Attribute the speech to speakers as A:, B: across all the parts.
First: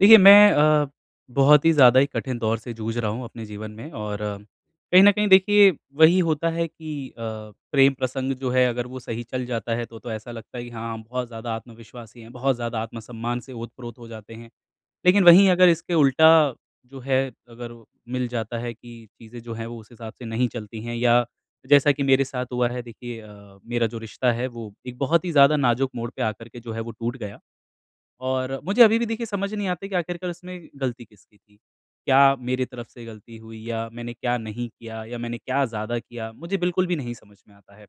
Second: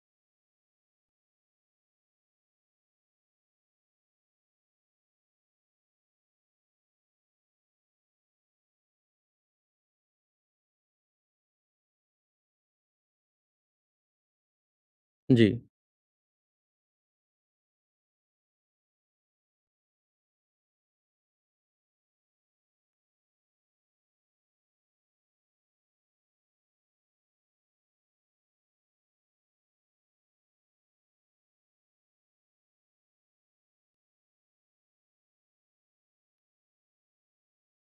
A: देखिए, मैं बहुत ही ज़्यादा ही कठिन दौर से जूझ रहा हूँ अपने जीवन में। और कहीं न कहीं देखिए वही होता है कि प्रेम प्रसंग जो है, अगर वो सही चल जाता है तो ऐसा लगता है कि हाँ, हम बहुत ज़्यादा आत्मविश्वासी हैं, बहुत ज़्यादा आत्मसम्मान से ओत-प्रोत हो जाते हैं। लेकिन वहीं
B: जी,
A: अगर इसके उल्टा जो है, अगर मिल जाता है कि चीज़ें जो हैं वो उस हिसाब से नहीं चलती हैं, या जैसा कि मेरे साथ हुआ है। देखिए मेरा जो रिश्ता है वो एक बहुत ही ज़्यादा नाज़ुक मोड़ पे आकर के जो है वो टूट गया। और मुझे अभी भी देखिए समझ नहीं आता कि आखिरकार उसमें गलती किसकी थी? क्या मेरी तरफ से गलती हुई, या मैंने क्या नहीं किया, या मैंने क्या ज़्यादा किया? मुझे बिल्कुल भी नहीं समझ में आता है।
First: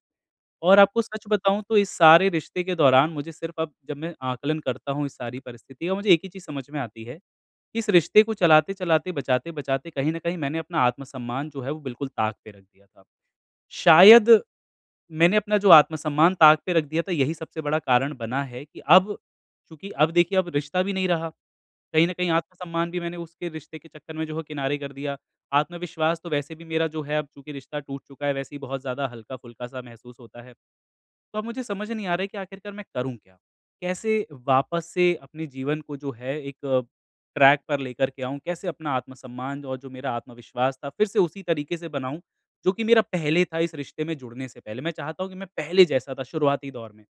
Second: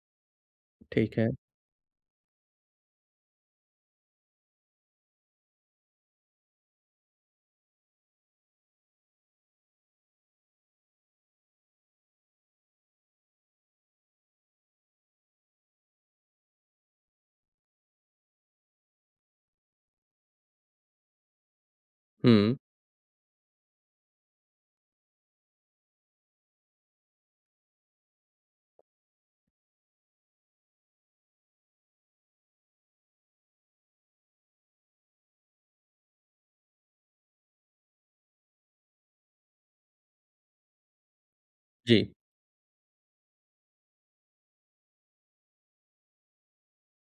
A: और आपको
B: ठीक
A: सच
B: है।
A: बताऊँ तो इस सारे रिश्ते के दौरान मुझे सिर्फ़ अब जब मैं आकलन करता हूँ इस सारी परिस्थिति का, मुझे एक ही चीज़ समझ में आती है, कि इस रिश्ते को चलाते-चलाते, बचाते-बचाते कहीं न कहीं मैंने अपना आत्मसम्मान जो है वो बिल्कुल ताक पे रख दिया था। शायद मैंने अपना जो आत्मसम्मान ताक पे रख दिया था, यही सबसे बड़ा कारण बना है कि अब, चूँकि अब देखिए अब रिश्ता भी नहीं रहा। कहीं न कहीं
B: हुँ,
A: आत्मसम्मान भी मैंने उसके रिश्ते के चक्कर में जो है किनारे कर दिया। आत्मविश्वास तो वैसे भी मेरा जो है, अब चूँकि रिश्ता टूट चुका है, वैसे ही बहुत ज़्यादा हल्का-फुल्का सा महसूस होता है। तो अब मुझे समझ नहीं आ रहा है कि आखिरकार मैं करूँ क्या? कैसे वापस से अपने जीवन को जो है एक ट्रैक पर लेकर के आऊँ? कैसे अपना आत्मसम्मान और जो मेरा आत्मविश्वास था फिर से उसी तरीके से
B: जी,
A: बनाऊँ, जो कि मेरा पहले था इस रिश्ते में जुड़ने से पहले? मैं चाहता हूँ कि मैं पहले जैसा था शुरुआती दौर में,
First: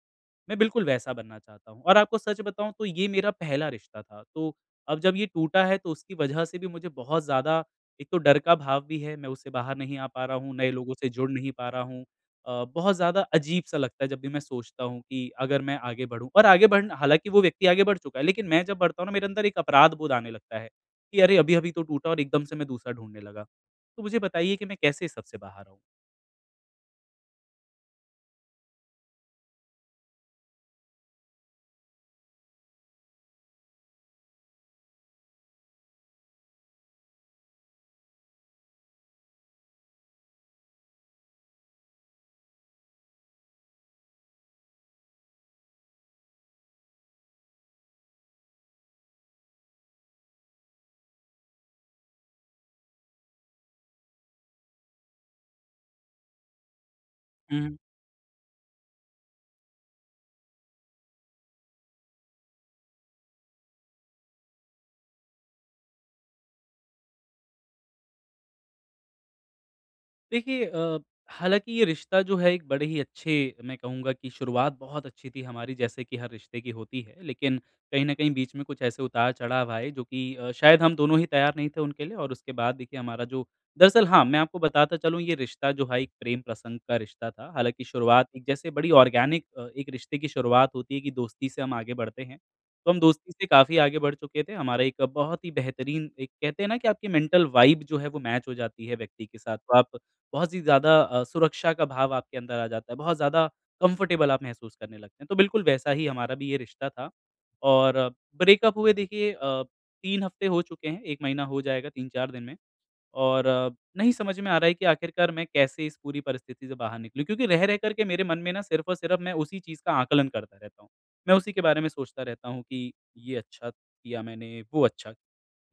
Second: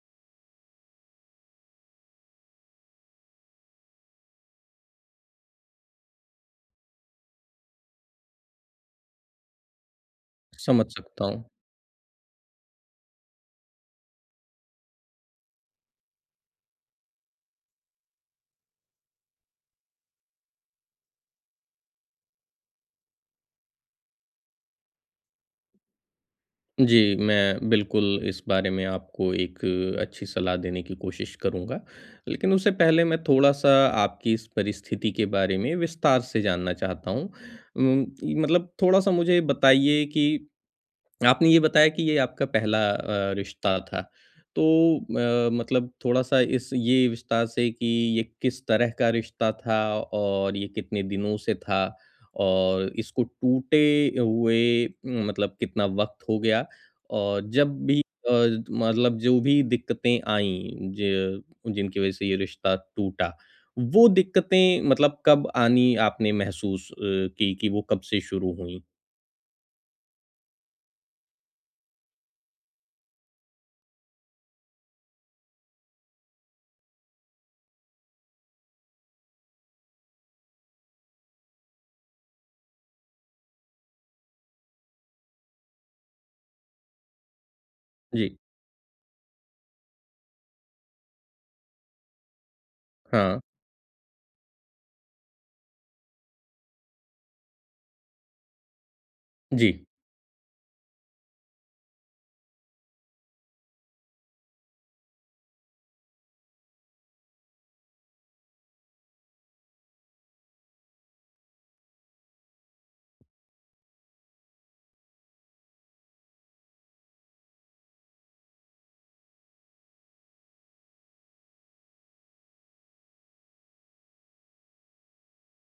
A: मैं बिल्कुल वैसा बनना चाहता हूँ। और आपको सच बताऊँ तो ये मेरा पहला रिश्ता था, तो अब जब ये टूटा है तो उसकी वजह से भी मुझे बहुत ज़्यादा, एक तो डर का भाव भी है, मैं उससे बाहर नहीं आ पा रहा हूँ, नए
B: समझ
A: लोगों से
B: सकता
A: जुड़
B: हूँ।
A: नहीं पा रहा हूँ। बहुत ज़्यादा अजीब-सा लगता है जब भी मैं सोचता हूँ कि अगर मैं आगे बढ़ूँ, और आगे बढ़ना, हालाँकि वो व्यक्ति आगे बढ़ चुका है, लेकिन मैं जब बढ़ता हूँ ना, मेरे अंदर एक अपराध बोध आने लगता है कि अरे! अभी-अभी तो टूटा और एकदम से मैं दूसरा ढूँढने लगा। तो मुझे बताइए कि मैं कैसे इस सब से बाहर
B: जी, मैं बिल्कुल इस बारे में आपको एक अच्छी सलाह देने की कोशिश करूँगा। लेकिन उससे पहले मैं थोड़ा-सा आपकी इस परिस्थिति के बारे में विस्तार से जानना चाहता हूँ। उम, मतलब थोड़ा-सा मुझे बताइए कि आपने ये बताया कि ये आपका पहला रिश्ता था। तो मतलब थोड़ा-सा इस ये विस्तार से कि ये किस तरह का रिश्ता था, और ये कितने दिनों से था, और इसको टूटे हुए मतलब कितना वक़्त हो गया? और
A: आऊँ?
B: जब भी अ, मतलब जो भी दिक्कतें आईं, ज जिनकी वज़ह से ये रिश्ता टूटा, वो दिक्कतें मतलब कब आनी, आपने महसूस की कि वो कब से शुरू हुईं?
A: देखिए हालाँकि ये रिश्ता जो है एक बड़े ही अच्छे, मैं कहूँगा कि शुरुआत बहुत अच्छी थी हमारी, जैसे कि हर रिश्ते की होती है। लेकिन कहीं न कहीं बीच में कुछ ऐसे उतार-चढ़ाव आए जो कि शायद हम दोनों ही तैयार नहीं थे उनके लिए, और उसके बाद देखिए हमारा जो, दरअसल हाँ, मैं आपको बताता चलूँ, ये रिश्ता जो है एक प्रेम प्रसंग का रिश्ता था। हालाँकि शुरुआत
B: जी।
A: एक जैसे बड़ी ऑर्गेनिक एक रिश्ते की शुरुआत होती है, कि दोस्ती से हम आगे बढ़ते हैं। तो हम दोस्ती
B: हाँ।
A: से काफ़ी आगे बढ़ चुके थे। हमारा एक बहुत ही बेहतरीन, एक कहते हैं ना कि आपकी मेंटल वाइब जो है वो मैच हो जाती है व्यक्ति के साथ।
B: जी।
A: तो आप बहुत ही ज़्यादा सुरक्षा का भाव आपके अंदर आ जाता है, बहुत ज़्यादा कंफ़र्टेबल आप महसूस करने लगते हैं। तो बिल्कुल वैसा ही हमारा भी ये रिश्ता था। और ब्रेकअप हुए देखिए 3 हफ़्ते हो चुके हैं, 1 महीना हो जाएगा 3-4 दिन में। और नहीं समझ में आ रहा है कि आखिरकार मैं कैसे इस पूरी परिस्थिति से बाहर निकलूँ? क्योंकि रह-रह कर के मेरे मन में ना, सिर्फ़ और सिर्फ़ मैं उसी चीज़ का आकलन करता रहता हूँ। मैं उसी के बारे में सोचता रहता हूँ कि ये अच्छा किया मैंने, वो अच्छा,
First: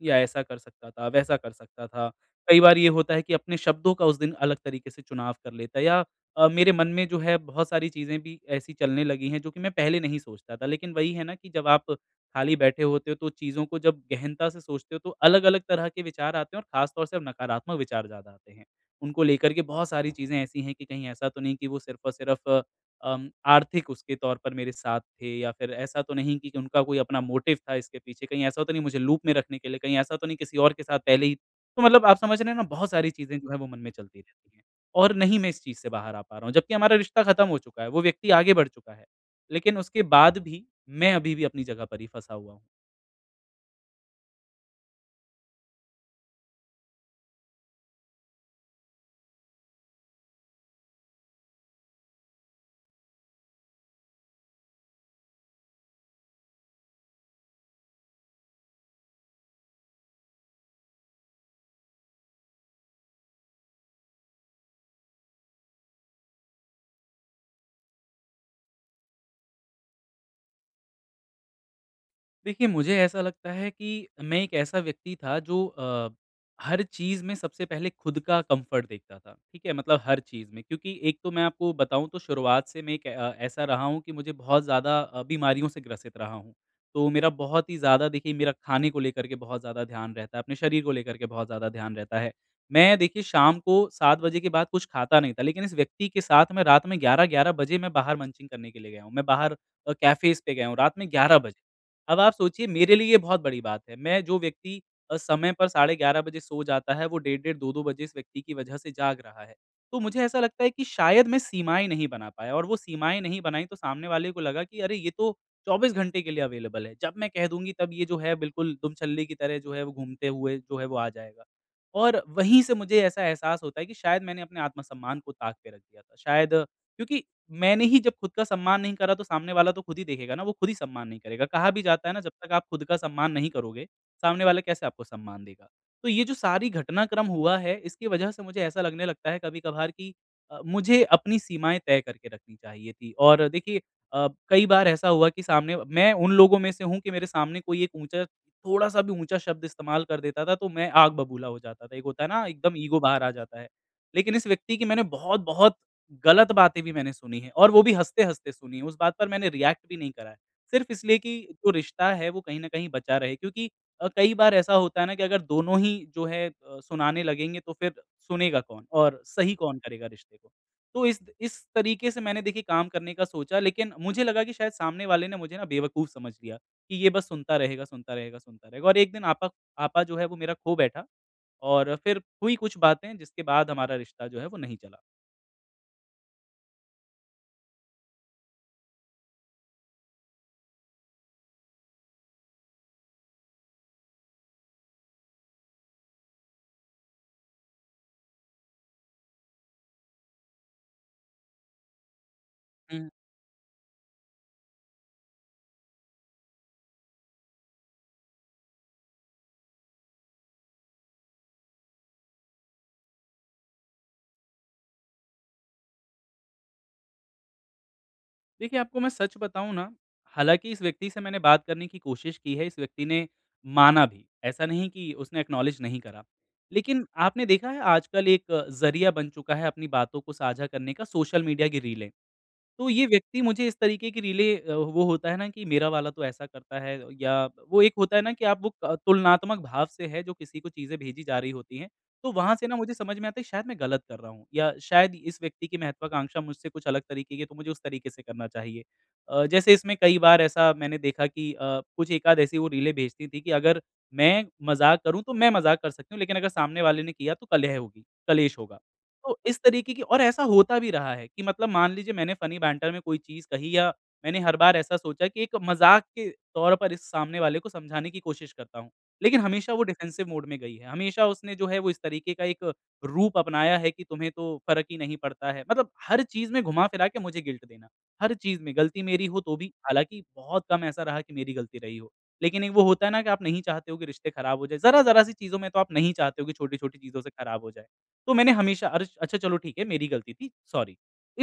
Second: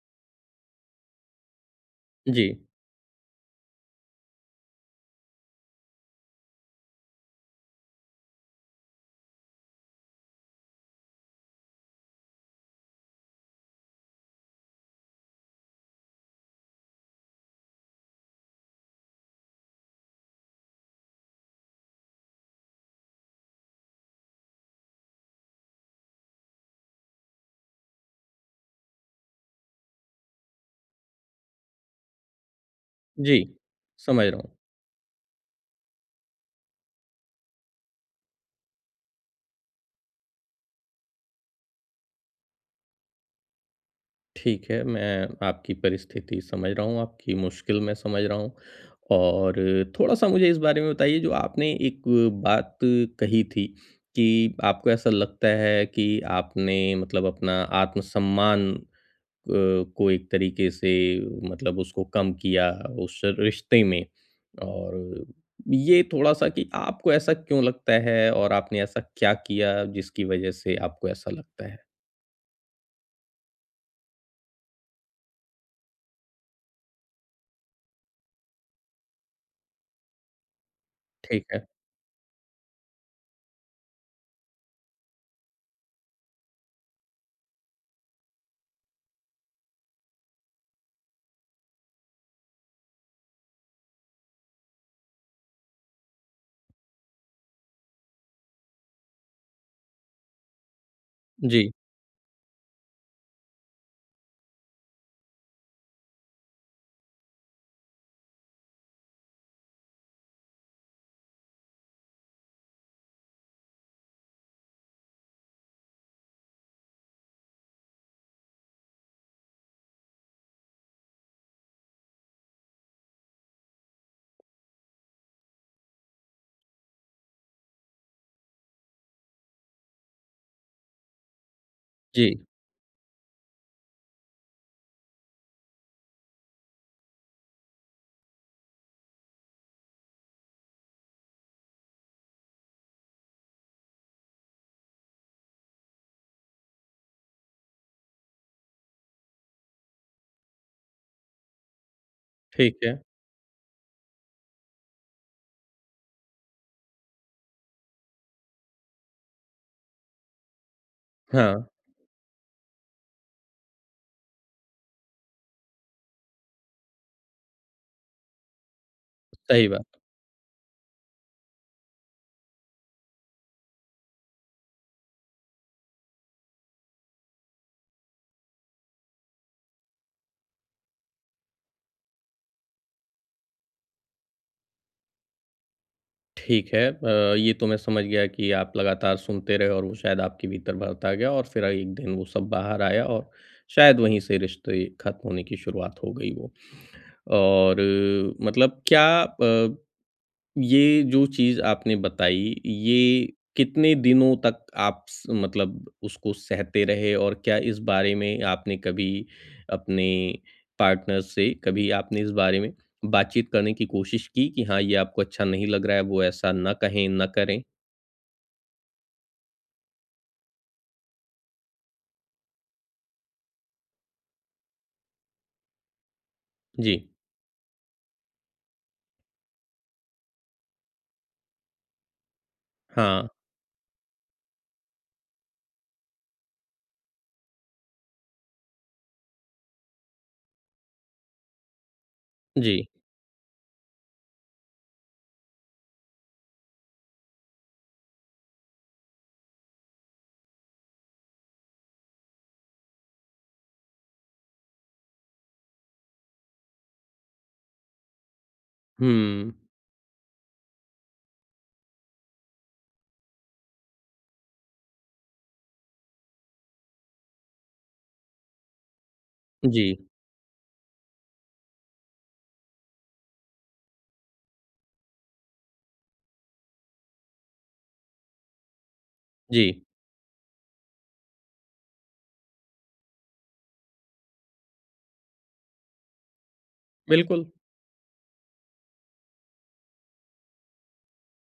A: या ऐसा कर सकता था, वैसा कर सकता था।
B: जी।
A: कई बार ये होता है कि अपने शब्दों का उस दिन अलग तरीके से चुनाव कर लेता है, या मेरे मन में जो है बहुत सारी चीज़ें भी ऐसी चलने लगी हैं जो कि मैं पहले नहीं सोचता था। लेकिन वही है ना कि जब आप खाली बैठे होते हो, तो चीज़ों को जब गहनता से सोचते हो तो अलग-अलग तरह के विचार आते हैं, और ख़ास तौर से अब नकारात्मक विचार ज़्यादा आते हैं। उनको लेकर के बहुत सारी चीज़ें ऐसी हैं कि कहीं ऐसा तो नहीं कि वो सिर्फ़ और सिर्फ़ आर्थिक उसके तौर पर मेरे साथ थे, या फिर ऐसा तो नहीं कि उनका कोई अपना मोटिव था इसके पीछे, कहीं ऐसा तो नहीं मुझे लूप में रखने के लिए, कहीं ऐसा तो नहीं किसी और के साथ पहले ही तो, मतलब आप समझ रहे हैं ना, बहुत सारी चीज़ें
B: जी,
A: जो है वो मन में चलती
B: समझ रहा हूँ।
A: रहती हैं। और नहीं मैं इस चीज़ से बाहर आ पा रहा हूँ। जबकि हमारा रिश्ता खत्म हो चुका है, वो व्यक्ति आगे बढ़ चुका है, लेकिन उसके बाद भी मैं अभी भी अपनी जगह पर ही फँसा हुआ हूँ।
B: ठीक है, मैं आपकी परिस्थिति समझ रहा हूँ, आपकी मुश्किल मैं समझ रहा हूँ। और थोड़ा-सा मुझे इस बारे में बताइए, जो आपने एक बात कही थी कि आपको ऐसा लगता है कि आपने मतलब अपना आत्मसम्मान को एक तरीके से, मतलब उसको कम किया उस रिश्ते में। और ये थोड़ा-सा कि आपको ऐसा क्यों लगता है, और आपने ऐसा क्या किया जिसकी वज़ह से आपको ऐसा लगता है?
A: देखिए, मुझे ऐसा लगता है कि मैं एक ऐसा व्यक्ति था जो हर चीज़ में सबसे पहले खुद का कम्फ़र्ट देखता था, ठीक है? मतलब हर चीज़ में, क्योंकि एक तो मैं
B: ठीक है।
A: आपको बताऊँ तो शुरुआत से मैं एक ऐसा रहा हूँ कि मुझे बहुत ज़्यादा बीमारियों से ग्रसित रहा हूँ। तो मेरा बहुत ही ज़्यादा देखिए, मेरा खाने को लेकर के बहुत ज़्यादा ध्यान रहता है, अपने शरीर को लेकर के बहुत ज़्यादा ध्यान रहता है। मैं देखिए शाम को 7 बजे के बाद कुछ खाता नहीं था, लेकिन इस व्यक्ति के साथ मैं रात में 11-11 बजे मैं बाहर मंचिंग करने के लिए गया हूँ। मैं बाहर कैफ़ेज़ पे गया हूँ रात में 11 बजे।
B: जी,
A: अब आप सोचिए मेरे लिए ये बहुत बड़ी बात है। मैं जो व्यक्ति समय पर साढ़े 11 बजे सो जाता है, वो डेढ़-डेढ़, 2-2 बजे इस व्यक्ति की वजह से जाग रहा है। तो मुझे ऐसा लगता है कि शायद मैं सीमाएँ नहीं बना पाया, और वो सीमाएँ नहीं बनाई तो सामने वाले को लगा कि अरे ये तो 24 घंटे के लिए अवेलेबल है। जब मैं कह दूँगी तब ये जो है बिल्कुल दुमछल्ले की तरह जो है वो घूमते हुए जो है वो आ जाएगा। और वहीं से मुझे ऐसा एहसास होता है कि शायद मैंने अपने आत्मसम्मान को ताक पे रख दिया था। शायद क्योंकि मैंने ही जब खुद का सम्मान नहीं करा, तो सामने वाला तो खुद ही देखेगा ना, वो खुद ही सम्मान नहीं करेगा। कहा भी जाता है ना,
B: जी,
A: जब तक आप खुद का सम्मान नहीं करोगे, सामने वाला कैसे आपको सम्मान देगा? तो ये जो सारी घटनाक्रम हुआ है, इसकी वजह से मुझे ऐसा लगने लगता है कभी-कभार कि मुझे अपनी सीमाएँ तय करके रखनी चाहिए थी। और देखिए कई बार ऐसा हुआ कि सामने, मैं उन लोगों में से हूँ कि मेरे सामने कोई एक ऊँचा, थोड़ा-सा भी ऊँचा शब्द इस्तेमाल कर देता था तो मैं आग बबूला हो जाता था। एक होता है ना, एकदम
B: ठीक है।
A: ईगो बाहर आ जाता है। लेकिन इस व्यक्ति की मैंने बहुत-बहुत गलत बातें भी मैंने सुनी हैं, और वो भी हँसते-हँसते सुनी है। उस बात पर मैंने रिएक्ट भी नहीं करा है। सिर्फ़ इसलिए कि
B: हाँ,
A: जो रिश्ता है वो कहीं न कहीं बचा रहे। क्योंकि कई बार ऐसा होता है ना कि अगर दोनों ही जो है सुनाने लगेंगे तो फिर सुनेगा कौन और सही
B: सही
A: कौन
B: बात।
A: करेगा रिश्ते को। तो इस तरीके से मैंने देखिए काम करने का सोचा, लेकिन मुझे लगा कि शायद सामने वाले ने मुझे ना बेवकूफ़ समझ लिया कि ये बस सुनता रहेगा, सुनता रहेगा, सुनता रहेगा, और एक दिन आपा आपा जो है वो मेरा खो बैठा, और फिर हुई कुछ बातें जिसके बाद हमारा रिश्ता जो है वो नहीं चला।
B: ठीक है। ये तो मैं समझ गया कि आप लगातार सुनते रहे, और वो शायद आपके भीतर भरता गया, और फिर एक दिन वो सब बाहर आया, और शायद वहीं से रिश्ते खत्म होने की शुरुआत हो गई वो। और मतलब क्या, ये जो चीज़ आपने बताई, ये कितने दिनों तक आप स मतलब उसको सहते रहे? और क्या इस बारे में आपने कभी अपने पार्टनर से, कभी आपने इस बारे में बातचीत करने की कोशिश की कि हाँ, ये आपको अच्छा नहीं लग रहा है, वो ऐसा ना कहें, ना करें?
A: देखिए, आपको मैं सच बताऊँ ना, हालाँकि इस व्यक्ति से मैंने बात करने की कोशिश की है, इस व्यक्ति ने माना भी, ऐसा नहीं कि उसने एक्नॉलेज नहीं करा।
B: जी।
A: लेकिन आपने देखा है आजकल एक ज़रिया बन चुका है अपनी बातों को साझा करने का, सोशल मीडिया की रीलें। तो ये
B: हाँ,
A: व्यक्ति मुझे इस तरीके की रिले वो होता है ना कि मेरा वाला तो ऐसा करता है, या वो एक होता है ना कि आप वो क तुलनात्मक भाव से है जो किसी को चीज़ें भेजी जा रही होती हैं, तो वहाँ से ना
B: जी।
A: मुझे समझ में आता है शायद मैं गलत कर रहा हूँ, या शायद इस व्यक्ति की महत्वाकांक्षा मुझसे कुछ अलग तरीके की है तो मुझे उस तरीके से करना चाहिए। जैसे इसमें कई बार ऐसा मैंने देखा कि कुछ एकाध ऐसी वो रीलें भेजती थी कि अगर मैं मज़ाक करूँ तो मैं मज़ाक कर सकती हूँ, लेकिन अगर सामने वाले ने किया तो कलह होगी, कलेश होगा। तो
B: हुँ।
A: इस तरीके की, और ऐसा होता भी रहा है कि मतलब मान लीजिए मैंने फनी बैंटर में कोई चीज़ कही, या मैंने हर बार ऐसा सोचा कि एक मज़ाक के तौर पर इस सामने वाले को समझाने की कोशिश करता हूँ। लेकिन हमेशा वो
B: जी,
A: डिफेंसिव मोड में गई है, हमेशा उसने जो है वो इस तरीके का एक रूप अपनाया है कि तुम्हें तो फ़र्क ही नहीं पड़ता है। मतलब हर चीज़ में घुमा-फिरा के मुझे गिल्ट देना, हर चीज़ में गलती मेरी हो तो
B: जी।
A: भी, हालाँकि बहुत कम ऐसा रहा कि मेरी गलती रही हो। लेकिन एक वो होता है ना कि आप नहीं चाहते हो कि रिश्ते ख़राब हो जाएँ, ज़रा-ज़रा सी चीज़ों में तो आप नहीं चाहते हो कि छोटी-छोटी चीज़ों से
B: बिल्कुल।
A: ख़राब हो जाए। तो मैंने हमेशा अर्श, अच्छा चलो ठीक है मेरी गलती थी, सॉरी।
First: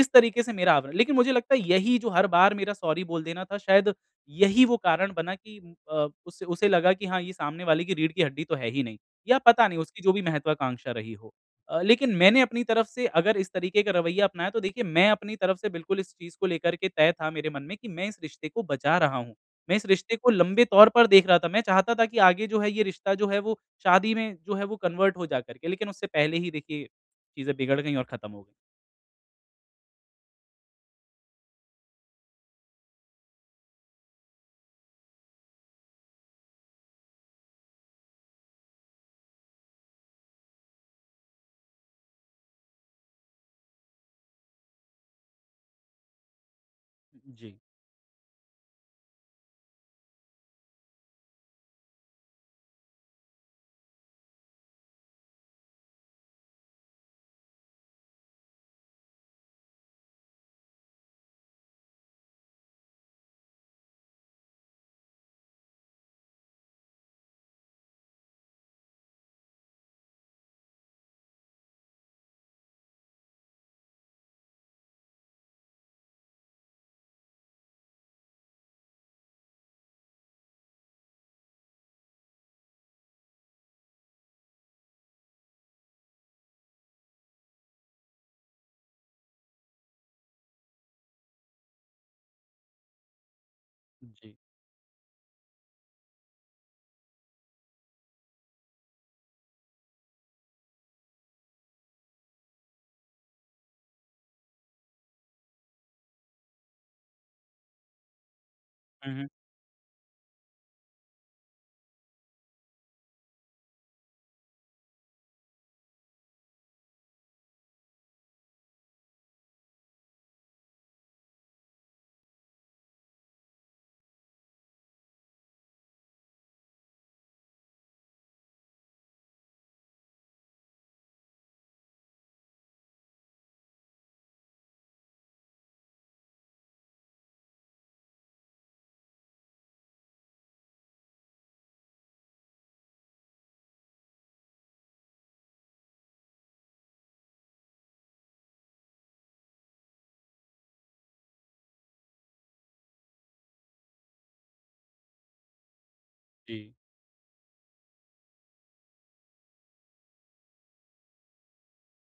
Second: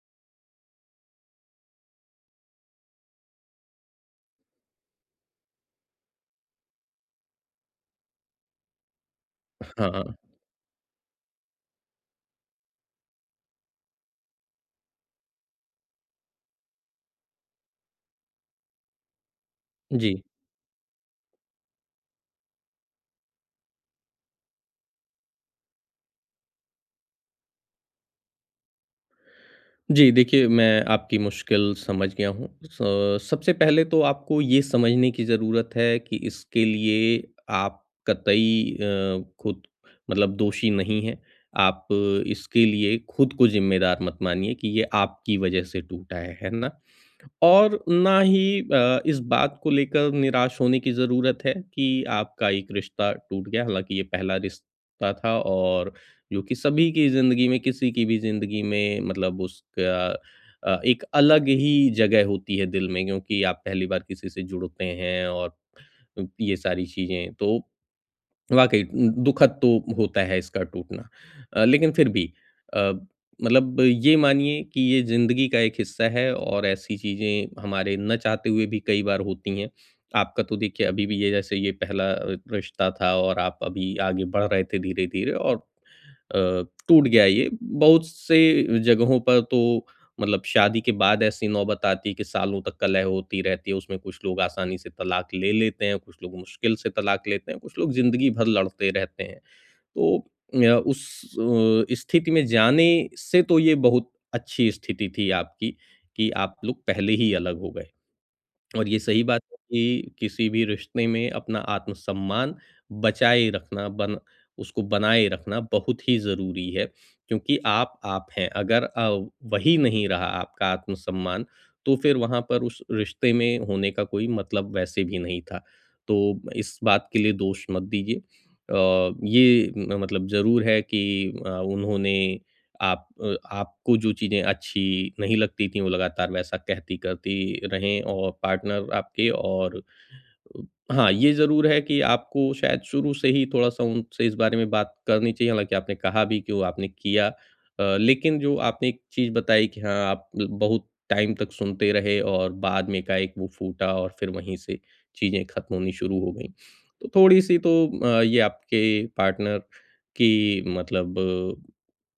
A: इस तरीके से मेरा आवरण, लेकिन मुझे लगता है यही जो हर बार मेरा सॉरी बोल देना था, शायद यही वो कारण बना कि उसे उसे लगा कि हाँ, ये सामने वाले की रीढ़ की हड्डी तो है ही नहीं, या पता नहीं उसकी जो
B: हाँ,
A: भी महत्वाकांक्षा रही हो। लेकिन मैंने अपनी तरफ से अगर इस तरीके का रवैया अपनाया, तो देखिए मैं अपनी तरफ से बिल्कुल इस चीज़ को लेकर के तय था मेरे मन में कि मैं इस रिश्ते को बचा रहा हूँ। मैं इस
B: जी।
A: रिश्ते को लंबे तौर पर देख रहा था। मैं चाहता था कि आगे जो है ये रिश्ता जो है वो शादी में जो है वो कन्वर्ट हो जा कर के, लेकिन उससे पहले ही देखिए चीज़ें बिगड़ गईं और ख़त्म हो गईं।
B: जी, देखिए, मैं आपकी मुश्किल समझ गया हूँ। स सबसे पहले तो आपको ये समझने की ज़रूरत है कि इसके लिए आप कतई खुद मतलब दोषी नहीं हैं। आप इसके लिए खुद को ज़िम्मेदार मत मानिए कि ये आपकी वजह से टूटा है ना?
A: जी।
B: और ना ही इस बात को लेकर निराश होने की ज़रूरत है कि आपका एक रिश्ता टूट गया, हालाँकि ये पहला रिश्ता था, और जो कि सभी की ज़िंदगी में, किसी की भी ज़िंदगी में मतलब उसका एक अलग ही जगह होती है दिल में, क्योंकि आप पहली बार किसी से जुड़ते हैं और ये सारी चीज़ें। तो वाक़ई दुखद तो होता है इसका टूटना। लेकिन फिर भी अ, मतलब ये मानिए कि ये ज़िंदगी का एक हिस्सा है, और ऐसी चीज़ें हमारे ना चाहते हुए भी कई बार होती हैं। आपका तो देखिए, अभी भी ये, जैसे ये पहला रिश्ता था और आप अभी आगे बढ़ रहे थे धीरे-धीरे, और अ, टूट गया ये। बहुत से जगहों पर तो मतलब शादी के बाद ऐसी नौबत आती है कि सालों तक कलह होती रहती है, उसमें कुछ
A: जी।
B: लोग आसानी से तलाक ले लेते हैं, कुछ लोग मुश्किल से तलाक लेते हैं, कुछ लोग जिंदगी भर लड़ते रहते हैं। तो अ, उस स्थिति में जाने से तो ये बहुत अच्छी स्थिति थी आपकी, कि आप लोग पहले ही अलग हो गए। और ये
A: हुँ,
B: सही
A: हुँ।
B: बात है कि किसी भी रिश्ते में अपना आत्मसम्मान बचाए रखना, बन उसको बनाए रखना बहुत ही ज़रूरी है, क्योंकि आप हैं। अगर वही नहीं रहा आपका आत्मसम्मान, तो फिर वहाँ पर उस रिश्ते में होने का कोई मतलब वैसे भी नहीं था। तो इस बात के लिए दोष मत दीजिए। ये मतलब ज़रूर है कि उन्होंने, आपको जो चीज़ें अच्छी नहीं लगती थी वो लगातार वैसा कहती करती रहें, और पार्टनर आपके, और अ, हाँ, ये ज़रूर है कि आपको शायद शुरू से ही थोड़ा-सा उनसे इस बारे में बात करनी चाहिए, हालाँकि आपने कहा भी कि वो आपने किया। लेकिन जो आपने एक चीज़ बताई कि हाँ, आप ल बहुत टाइम तक सुनते रहे, और बाद में एकाएक वो फूटा और फिर वहीं से चीज़ें ख़त्म होनी शुरू हो गईं।
A: जी।
B: तो थोड़ी-सी तो ये आपके पार्टनर की मतलब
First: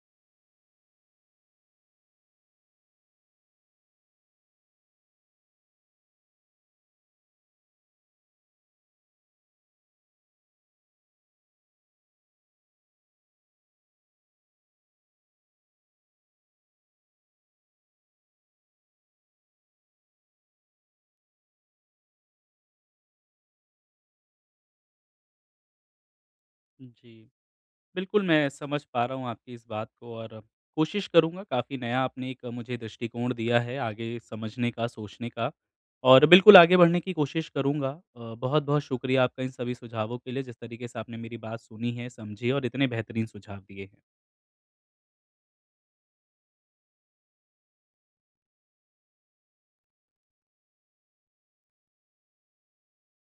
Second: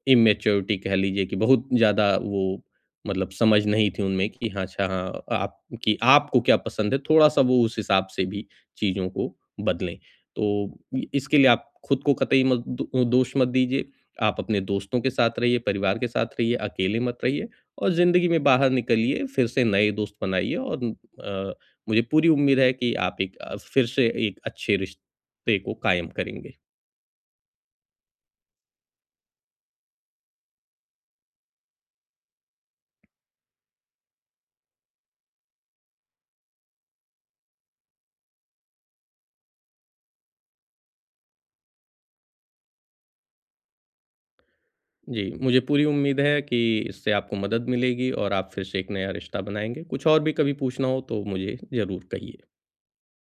B: इमैच्योरिटी कह लीजिए, कि बहुत ज़्यादा वो मतलब समझ नहीं थी उनमें कि हाँ, अच्छा, हाँ, आप, कि आपको क्या पसंद है, थोड़ा-सा वो उस हिसाब से भी चीज़ों को बदलें। तो इ इसके लिए आप खुद को कतई मत दो दोष मत दीजिए। आप अपने दोस्तों के साथ रहिए, परिवार के साथ रहिए, अकेले मत रहिए, और ज़िंदगी में बाहर निकलिए, फिर से नए दोस्त बनाइए, और अ, मुझे पूरी उम्मीद है कि आप फिर से एक अच्छे रिश्ते को कायम करेंगे।
A: जी। बिल्कुल, मैं समझ पा रहा हूँ आपकी इस बात को, और कोशिश करूँगा। काफ़ी नया आपने एक मुझे दृष्टिकोण दिया है आगे समझने का, सोचने का, और बिल्कुल आगे बढ़ने की कोशिश करूँगा। बहुत-बहुत शुक्रिया आपका इन सभी सुझावों के लिए, जिस तरीके से आपने मेरी बात सुनी है, समझी है और इतने बेहतरीन सुझाव दिए हैं।
B: जी, मुझे पूरी उम्मीद है कि इससे आपको मदद मिलेगी, और आप फिर से एक नया रिश्ता बनाएँगे। कुछ और भी कभी पूछना हो तो मुझे ज़रूर कहिए।